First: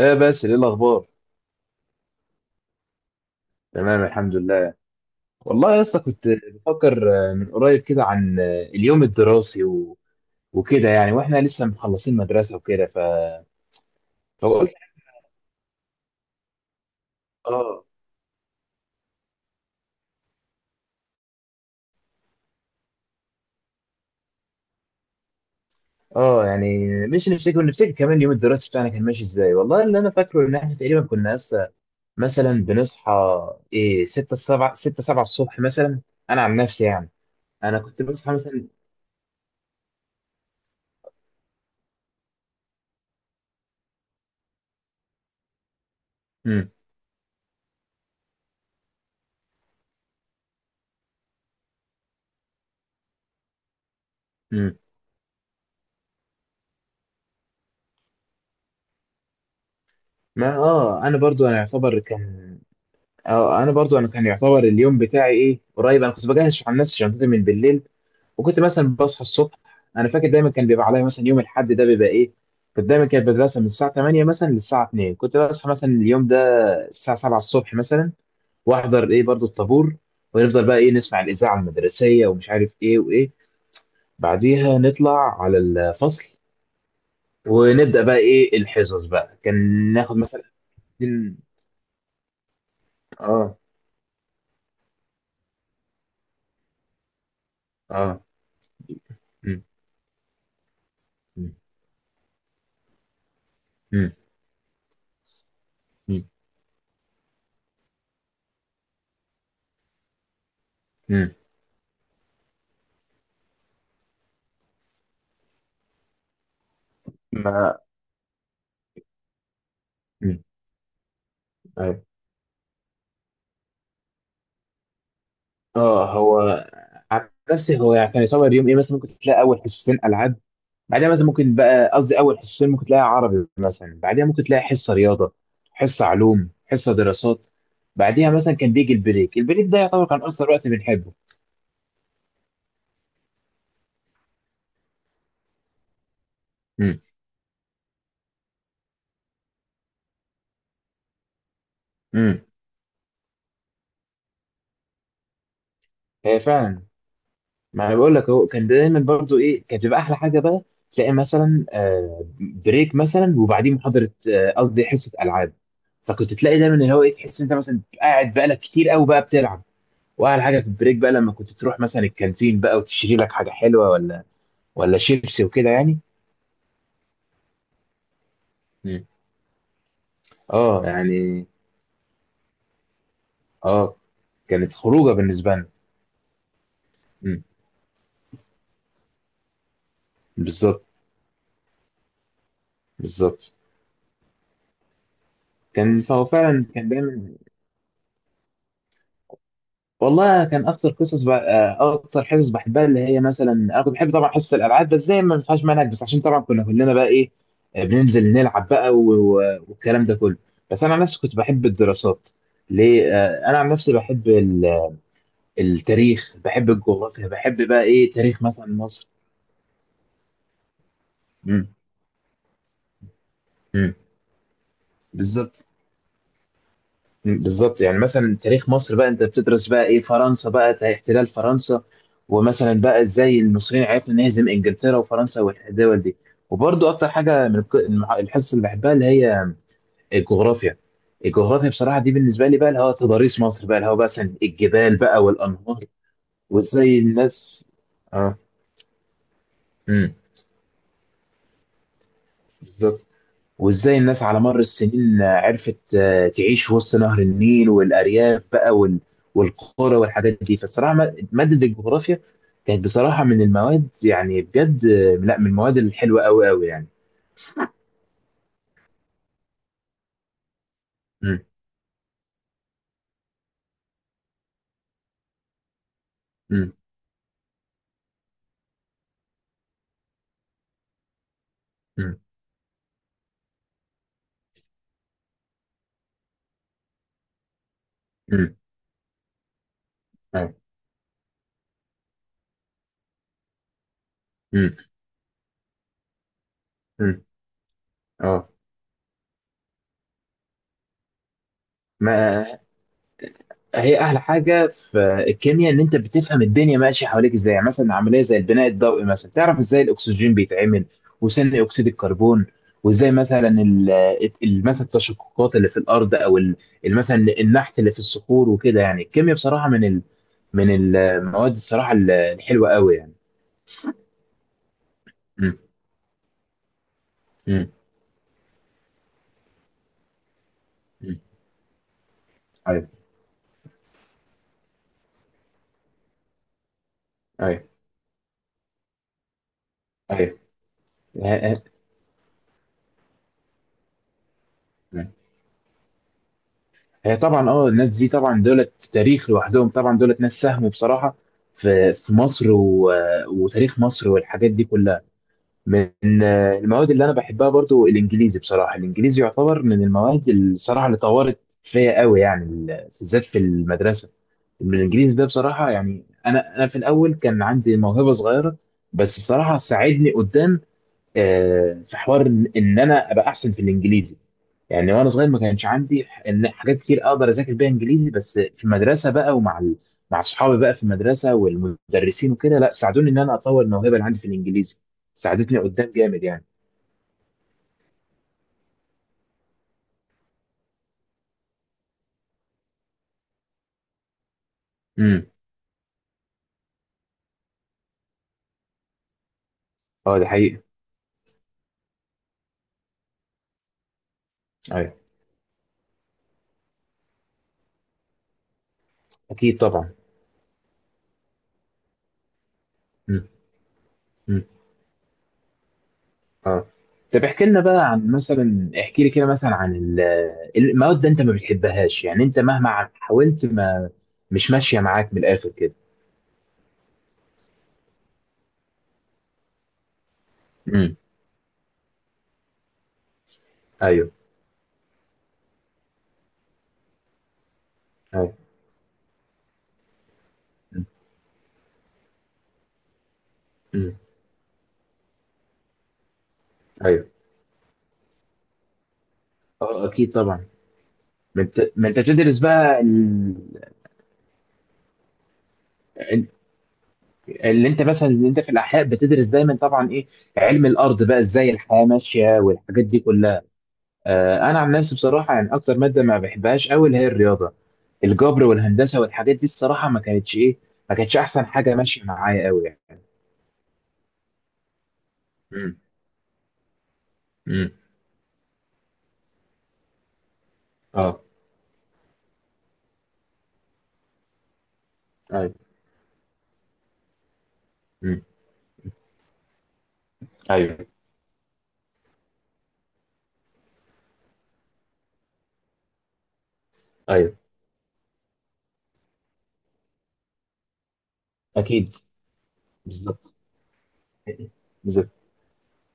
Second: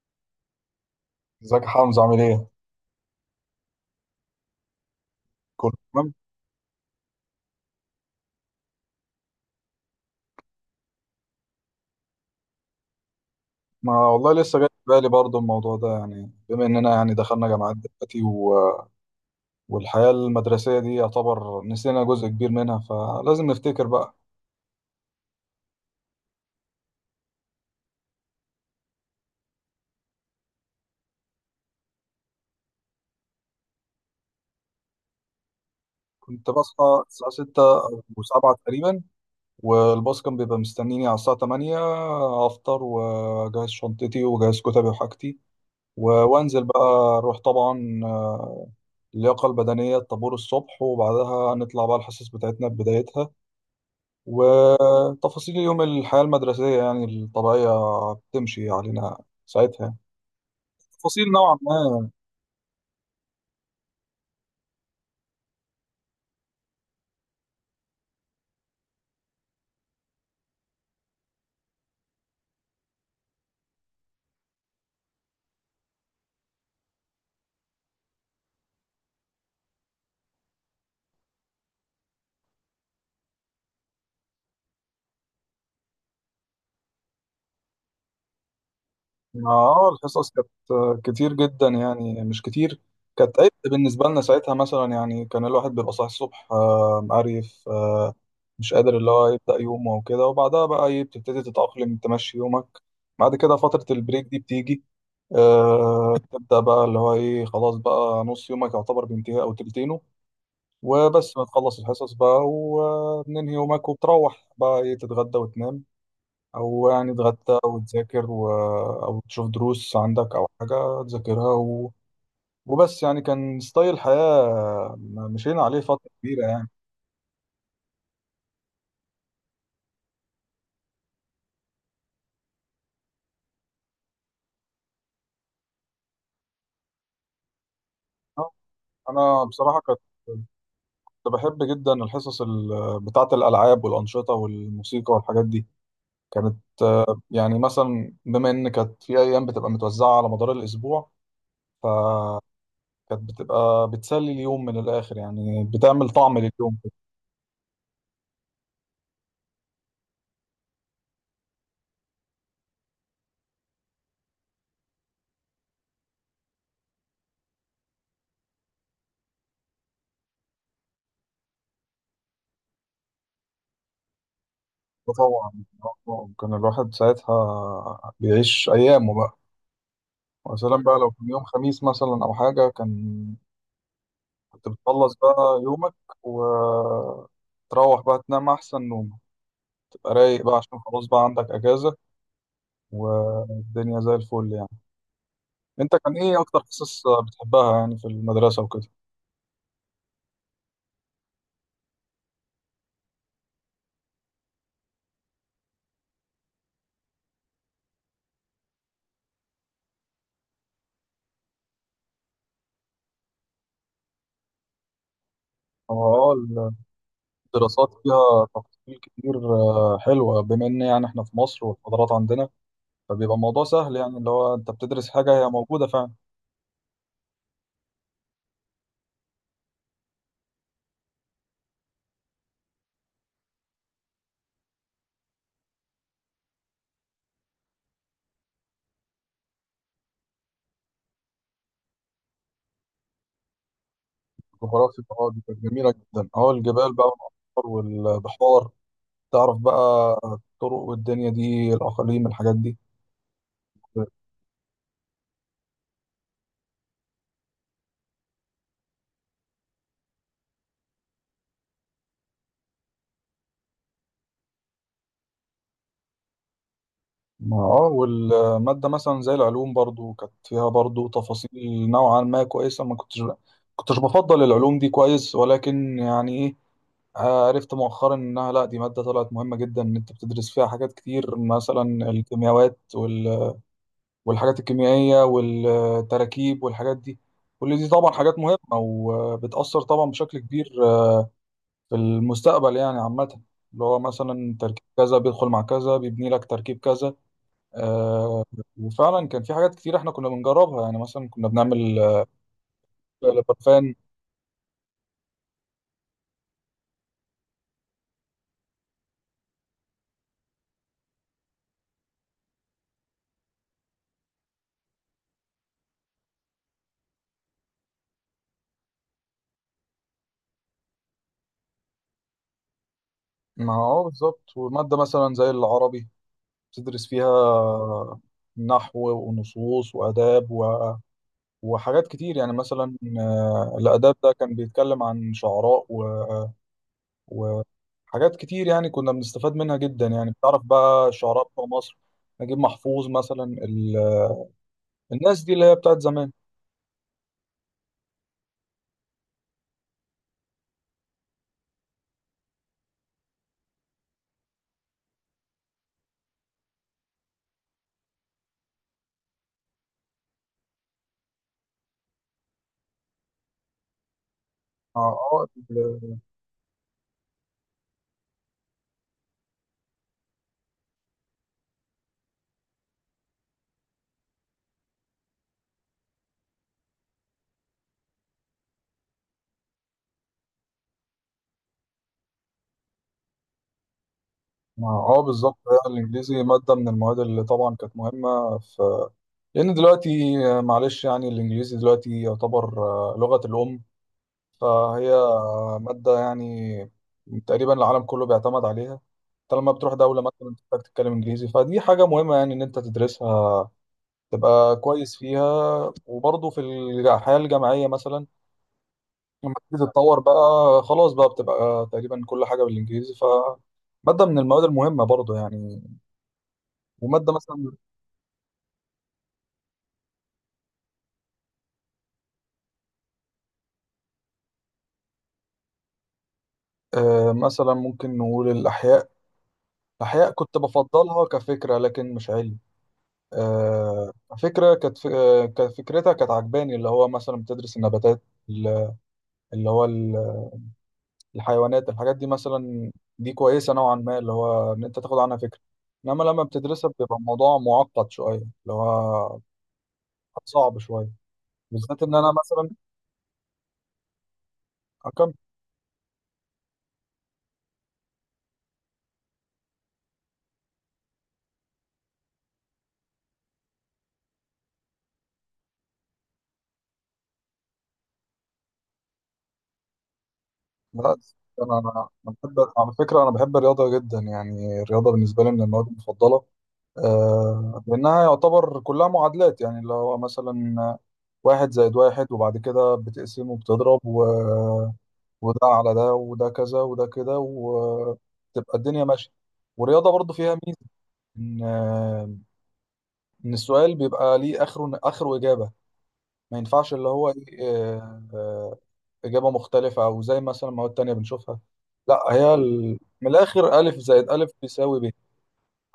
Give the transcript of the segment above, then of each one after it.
ايه بس ايه الاخبار؟ ازيك يا حمزة عامل ايه؟ تمام، الحمد لله. كله والله يا اسطى، تمام؟ كنت بفكر من قريب كده عن اليوم الدراسي و... وكده، يعني واحنا لسه مخلصين مدرسه وكده، ف ما والله لسه جاي فقلت في بالي برضه الموضوع ده يعني بما اننا يعني دخلنا جامعات اه. دلوقتي. و... والحياة المدرسية دي يعتبر نسينا جزء كبير منها فلازم نفتكر بقى. اه، يعني مش نفتكر، ونفتكر كمان اليوم الدراسي بتاعنا كان ماشي ازاي. والله اللي انا فاكره ان احنا تقريبا كنا لسه مثلا بنصحى ايه 6 7 6 7 الصبح مثلا. انا كنت عن نفسي بصحى يعني، الساعة 6 انا كنت أو بصحى 7 مثلا. تقريبا، والباص كان بيبقى مستنيني على الساعة 8. أفطر وأجهز شنطتي وأجهز كتبي وحاجتي وأنزل امم. بقى، أروح طبعا اللياقة البدنية الطابور الصبح، وبعدها نطلع بقى الحصص بتاعتنا بدايتها امم. وتفاصيل يوم الحياة المدرسية يعني الطبيعية بتمشي علينا ساعتها، ما اه، انا تفاصيل برضو انا نوعا يعتبر ما كان. اه، انا برضو انا كان يعتبر اليوم بتاعي ايه قريب. انا كنت بجهز عن نفسي شنطتي من بالليل، وكنت مثلا بصحى الصبح. انا فاكر دايما كان بيبقى عليا مثلا يوم الاحد ده بيبقى ايه، كنت دايما كانت المدرسه من الساعه 8 مثلا للساعه 2، كنت بصحى مثلا اليوم ده الساعه 7 الصبح مثلا. واحضر ايه برضو الطابور، ونفضل بقى ايه نسمع الاذاعه المدرسيه ومش عارف ايه وايه. بعديها نطلع على الفصل، ونبدا بقى ايه الحصص بقى يعني. كان اه ناخد الحصص مثلا. كانت كتير جدا، يعني مش كتير كانت عبء اه. بالنسبة لنا ساعتها. مثلا يعني كان الواحد بيبقى صاحي الصبح، مقريف، اه. مش قادر اللي هو يبدأ مم، يومه وكده. وبعدها بقى بتبتدي مم، تتأقلم تمشي يومك. بعد كده فترة مم، البريك دي بتيجي، مم، تبدأ بقى اللي هو ايه خلاص بقى نص يومك يعتبر بينتهي أو تلتينه. مم. وبس بتخلص الحصص بقى وبننهي يومك وبتروح بقى ايه تتغدى وتنام، او يعني تتغدى ما وتذاكر، و... او تشوف دروس عندك مم. او حاجة تذاكرها. و... أيوة. وبس يعني كان ستايل حياة مشينا عليه فترة اه هو، كبيرة يعني. عن نفسي هو يعني كان يصور يوم ايه، مثلا ممكن تلاقي اول حصتين العاب. بعدها مثلا ممكن بقى، قصدي اول حصتين ممكن تلاقي عربي مثلا، بعدها ممكن تلاقي حصه رياضه، حصه علوم، حصه دراسات. بعدها آه، مثلا كان بيجي البريك، انا البريك ده بصراحة كنت يعتبر كان اكثر وقت بنحبه. بحب جدا الحصص ال... بتاعة الالعاب والانشطة والموسيقى والحاجات دي. كانت امم. يعني مثلا بما ان كانت في ايام بتبقى متوزعة على مدار الاسبوع، امم. كانت بتبقى بتسلي اليوم من الآخر يعني بتعمل طعم هي لليوم. فعلا. ما انا بقول لك هو كان دايما برضو ايه، كانت بتبقى احلى حاجه بقى. تلاقي مثلا بريك مثلا وبعدين محاضره، قصدي حصه العاب. فكنت تلاقي دايما اللي هو ايه، تحس انت مثلا قاعد بقالك كتير قوي بقى بتلعب. واحلى حاجه في البريك بقى، لما كنت تروح مثلا الكانتين بقى وتشتري لك حاجه حلوه، ولا شيبسي طبعا وكده يعني. كان الواحد ساعتها بيعيش مم. أيامه بقى، ويا سلام اه بقى لو كان يوم يعني. خميس مثلا أو حاجة كان اه. كنت كانت خروجه بتخلص بالنسبه بقى لنا. يومك مم. وتروح بقى تنام أحسن نوم، تبقى رايق بقى عشان بالظبط. خلاص بقى عندك أجازة بالظبط. والدنيا زي الفل يعني. أنت كان كان فهو أكتر فعلا كان قصص دايما. بتحبها يعني في المدرسة وكده؟ والله كان اكتر قصص اكتر حصص بحبها اللي هي، مثلا انا كنت بحب طبعا حصص الالعاب، بس زي ما ما فيهاش منهج، بس عشان طبعا كنا كلنا بقى ايه، بننزل نلعب بقى و... و... والكلام ده كله. بس انا عن نفسي كنت بحب الدراسات. ليه؟ انا عن نفسي بحب التاريخ، بحب اه الجغرافيا، بحب بقى الدراسات ايه تاريخ فيها مثلا تفاصيل مصر. كتير، حلوة بما إن يعني إحنا في مصر امم. والحضارات عندنا، فبيبقى الموضوع امم. سهل يعني اللي هو انت بتدرس حاجه هي بالظبط. موجوده فعلا. مم، بالظبط. يعني مثلا تاريخ مصر بقى انت بتدرس بقى ايه فرنسا بقى احتلال فرنسا. ومثلا بقى ازاي المصريين عرفنا نهزم انجلترا وفرنسا والدول دي. وبرضو اكتر حاجه من الحصه اللي بحبها اللي هي الجغرافيا. الجغرافيا بصراحه دي بالنسبه لي بقى اللي هو تضاريس مصر بقى، اللي هو مثلا الجبال جغرافيا بقى اه دي كانت والانهار. جميله جدا، اه الجبال وازاي بقى الناس. والانهار اه. والبحار، تعرف بقى امم. الطرق والدنيا دي الاقاليم الحاجات دي. بالظبط. وازاي الناس على مر السنين عرفت تعيش وسط نهر النيل والارياف بقى والقرى والحاجات دي. فالصراحه مادة الجغرافيا كانت بصراحه من المواد، يعني بجد، لا من المواد الحلوه قوي قوي يعني. اه والماده مثلا زي العلوم برضو كانت فيها برضو امم. تفاصيل نوعا ما كويسه. ما كنتش بفضل العلوم دي كويس، ولكن يعني ايه امم. عرفت مؤخرا انها لا دي ماده طلعت مهمه جدا، ان انت بتدرس فيها حاجات كتير، مثلا امم. الكيمياوات والحاجات الكيميائية والتراكيب والحاجات دي. كل دي طبعا حاجات امم. مهمة وبتأثر طبعا بشكل اه. كبير في المستقبل يعني عامة، اللي هو مثلا امم. تركيب كذا بيدخل مع كذا بيبني لك تركيب كذا. امم. آه اه. وفعلا كان في حاجات كتير احنا كنا بنجربها، يعني مثلا كنا بنعمل ما لبرفان. هي احلى حاجه في الكيمياء ان انت بتفهم الدنيا ماشيه حواليك ازاي. يعني مثلا عمليه زي البناء الضوئي، مثلا تعرف ازاي الاكسجين بيتعمل وثاني اكسيد الكربون. وازاي مثلا مثلا التشققات اللي في الارض، او مثلا النحت اللي في الصخور وكده. يعني الكيمياء بصراحه من من المواد، الصراحه الحلوه قوي يعني. مع اه بالظبط، ومادة مثلا زي امم. العربي بتدرس امم. فيها نحو ونصوص وآداب امم. وحاجات كتير يعني. ايوه. مثلا الآداب ده كان بيتكلم عن شعراء و... حاجات كتير يعني كنا بنستفاد منها جدا، يعني ايوه. بتعرف بقى الشعراء ايوه. بتوع مصر، نجيب محفوظ مثلا، ال... الناس دي اللي هي بتاعت زمان. هي طبعا اه، الناس دي طبعا دولت تاريخ لوحدهم. طبعا دولت ناس ساهموا بصراحة في مصر و... وتاريخ مصر والحاجات دي كلها. من المواد اللي انا بحبها برضو الانجليزي بصراحة. الانجليزي يعتبر من المواد الصراحة اللي طورت فيا قوي يعني، بالذات في المدرسة. اه الانجليزي ده آه، بصراحة، يعني ال- انا في الاول كان عندي موهبة صغيرة، بس الصراحة ساعدني قدام في حوار إن انا ابقى احسن في الانجليزي يعني. وانا صغير ما كانش عندي ان حاجات كتير اقدر اذاكر بيها انجليزي، بس في المدرسه بقى ومع مع اصحابي بقى في المدرسه والمدرسين وكده، لا ساعدوني ان انا اطور الموهبه اللي عندي في الانجليزي. بالظبط، ساعدتني قدام جامد الانجليزي يعني. ماده من المواد اللي طبعا كانت مهمه، في لان دلوقتي معلش يعني الانجليزي دلوقتي يعتبر لغه الام. فهي امم. ماده يعني تقريبا العالم كله بيعتمد عليها. طالما بتروح اه دوله ده مثلا حقيقي. تحتاج تتكلم انجليزي، فدي حاجه مهمه يعني ان انت تدرسها تبقى ايوه. كويس فيها. وبرضه في الحياة الجامعية مثلا، لما اكيد تبتدي طبعا. تتطور بقى خلاص بقى بتبقى تقريبا كل حاجة بالإنجليزي، ف امم. مادة من امم. المواد المهمة برضه يعني. اه. طب ومادة احكي لنا مثلا بقى عن مثلا، احكي لي كده مثلا عن المواد ده انت ما بتحبهاش، يعني انت مهما حاولت ما، مش ماشيه معاك من الاخر كده. آه، مثلا ممكن نقول الأحياء. الأحياء كنت امم. بفضلها كفكرة لكن مش علم. ايوه. آه فكرة كانت، كفكرتها كانت عجباني، اللي هو مثلا بتدرس النباتات ايوه. اللي هو مم. الحيوانات الحاجات دي، مثلا دي كويسة نوعا مم. ما، اللي هو إن أنت تاخد عنها فكرة. إنما لما بتدرسها ايوه. بيبقى الموضوع معقد شوية، اللي هو اه اكيد طبعا. صعب شوية، ما انت، بالذات إن أنا بتدرس مثلا بقى أكمل. ال- اللي انت مثلا، اللي انت في الاحياء بتدرس دايما طبعا ايه علم الارض بقى ازاي الحياه ماشيه والحاجات دي كلها. آه انا عن نفسي بصراحه، يعني اكتر ماده ما بحبهاش قوي اللي هي الرياضه، الجبر والهندسه والحاجات دي. الصراحه ما كانتش ايه، ما لا، كانتش احسن حاجه أنا ماشيه أنا أنا معايا بحب قوي على يعني. فكرة، أنا بحب الرياضة جدا يعني، الرياضة بالنسبة لي من امم. المواد المفضلة. امم. آه لأنها يعتبر كلها معادلات يعني، اللي هو مثلا اه. واحد زائد واحد، وبعد كده بتقسمه وبتضرب ايوه. وده على ده وده كذا وده كده، امم. وتبقى الدنيا ماشيه. والرياضه برضو فيها ميزه ايوه. ان ان السؤال بيبقى ليه اخره، اخره اجابه، ما ينفعش اللي هو ايوه. ايه آه، آه، اجابه مختلفه، او زي مثلا مواد تانية بنشوفها. اكيد. لا هي من بالظبط. الاخر الف زائد الف بيساوي بالظبط. ب،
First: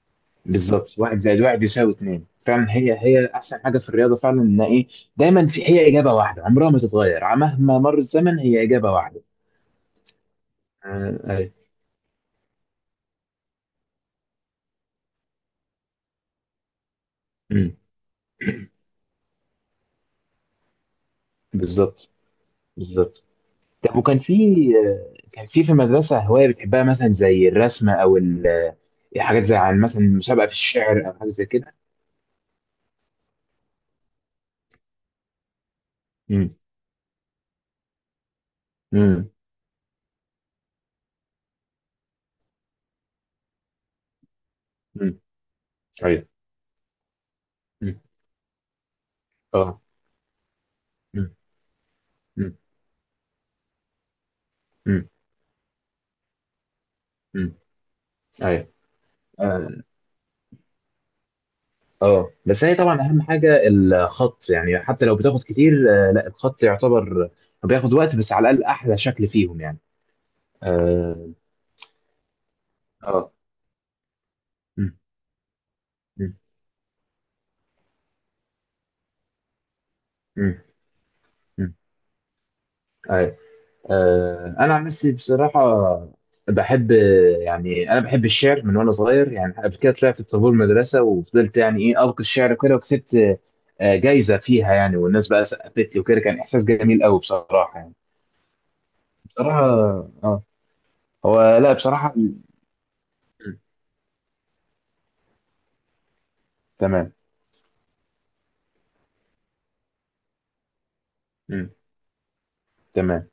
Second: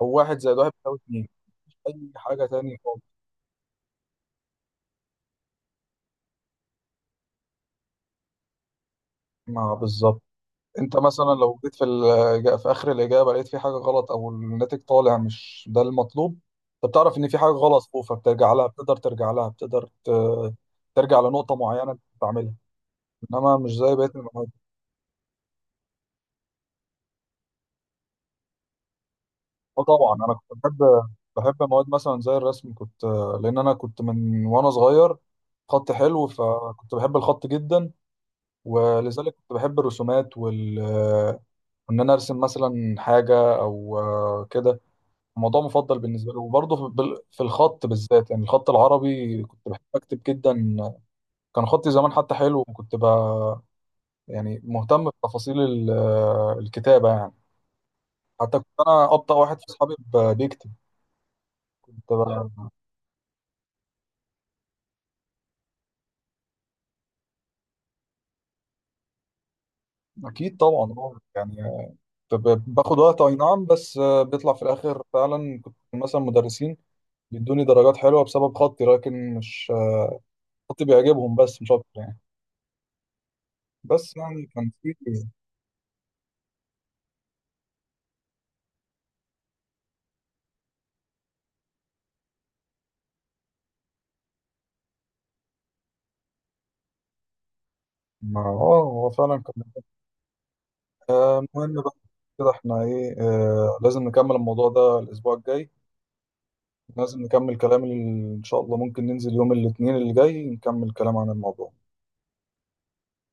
او واحد زائد واحد بالظبط، بيساوي واحد اتنين، زائد واحد مش يساوي اي اتنين حاجه فعلا. تانية هي خالص. هي احسن حاجه في الرياضه فعلا، ان ايه، دايما في هي اجابه واحده عمرها ما تتغير. مهما مر الزمن هي اجابه واحده. ما بالظبط، انت آه، مثلا ايوه. لو جيت في في اخر الاجابه لقيت في حاجه غلط او الناتج طالع مش ده المطلوب، انت بتعرف ان في حاجه امم. غلط فوق، فبترجع لها، بتقدر ترجع لها بتقدر ت- ترجع لنقطه معينه انت بالظبط. بتعملها، بالظبط. انما مش زي طب بقيه وكان في المواد. كان في المدرسه هوايه بتحبها، مثلا زي الرسم او حاجات زي عن اه مثلا طبعا انا مسابقه في كنت بحب، الشعر او حاجه زي بحب كده؟ مواد مثلا زي الرسم كنت، لان انا كنت من وانا صغير خط حلو، امم. فكنت بحب الخط جدا، امم. ولذلك كنت بحب الرسومات وال ان انا ارسم مثلا حاجه او كده، امم. موضوع مفضل ايوه. بالنسبه له. وبرضه في في الخط مم. بالذات يعني الخط العربي كنت بحب اه. اكتب جدا. امم. كان خطي زمان حتى امم. حلو، وكنت بقى يعني مهتم بتفاصيل الكتابه يعني، امم. حتى كنت ايوه. انا ابطا واحد في آه. اصحابي بيكتب، كنت اه بقى- بس هي طبعا اهم حاجه الخط، يعني حتى لو بتاخد كتير، لا الخط يعتبر بياخد وقت، بس على الاقل احلى شكل فيهم يعني. اكيد طبعا اه. يعني كنت باخد وقت اه. اي نعم، بس بيطلع في مم، الاخر فعلا، كنت مثلا مم، مدرسين بيدوني درجات حلوه بسبب خطي، لكن مش مم، خطي بيعجبهم بس مش مم. اكتر يعني. أيوة. بس يعني كان انا عن في نفسي بصراحه بحب، يعني انا بحب الشعر من وانا صغير يعني. قبل كده طلعت بطابور مدرسه وفضلت يعني ايه القي الشعر وكده، وكسبت جايزه فيها يعني، والناس بقى سقفت لي وكده، كان احساس جميل قوي بصراحه يعني. ما- اه هو فعلا بصراحه. كان اه آه، هو لا المهم بقى بصراحه. كده احنا ايه، لازم نكمل الموضوع ده الاسبوع الجاي، تمام. لازم نكمل كلام ان شاء الله ممكن ننزل يوم الاثنين اللي جاي نكمل كلام عن مم. الموضوع تمام.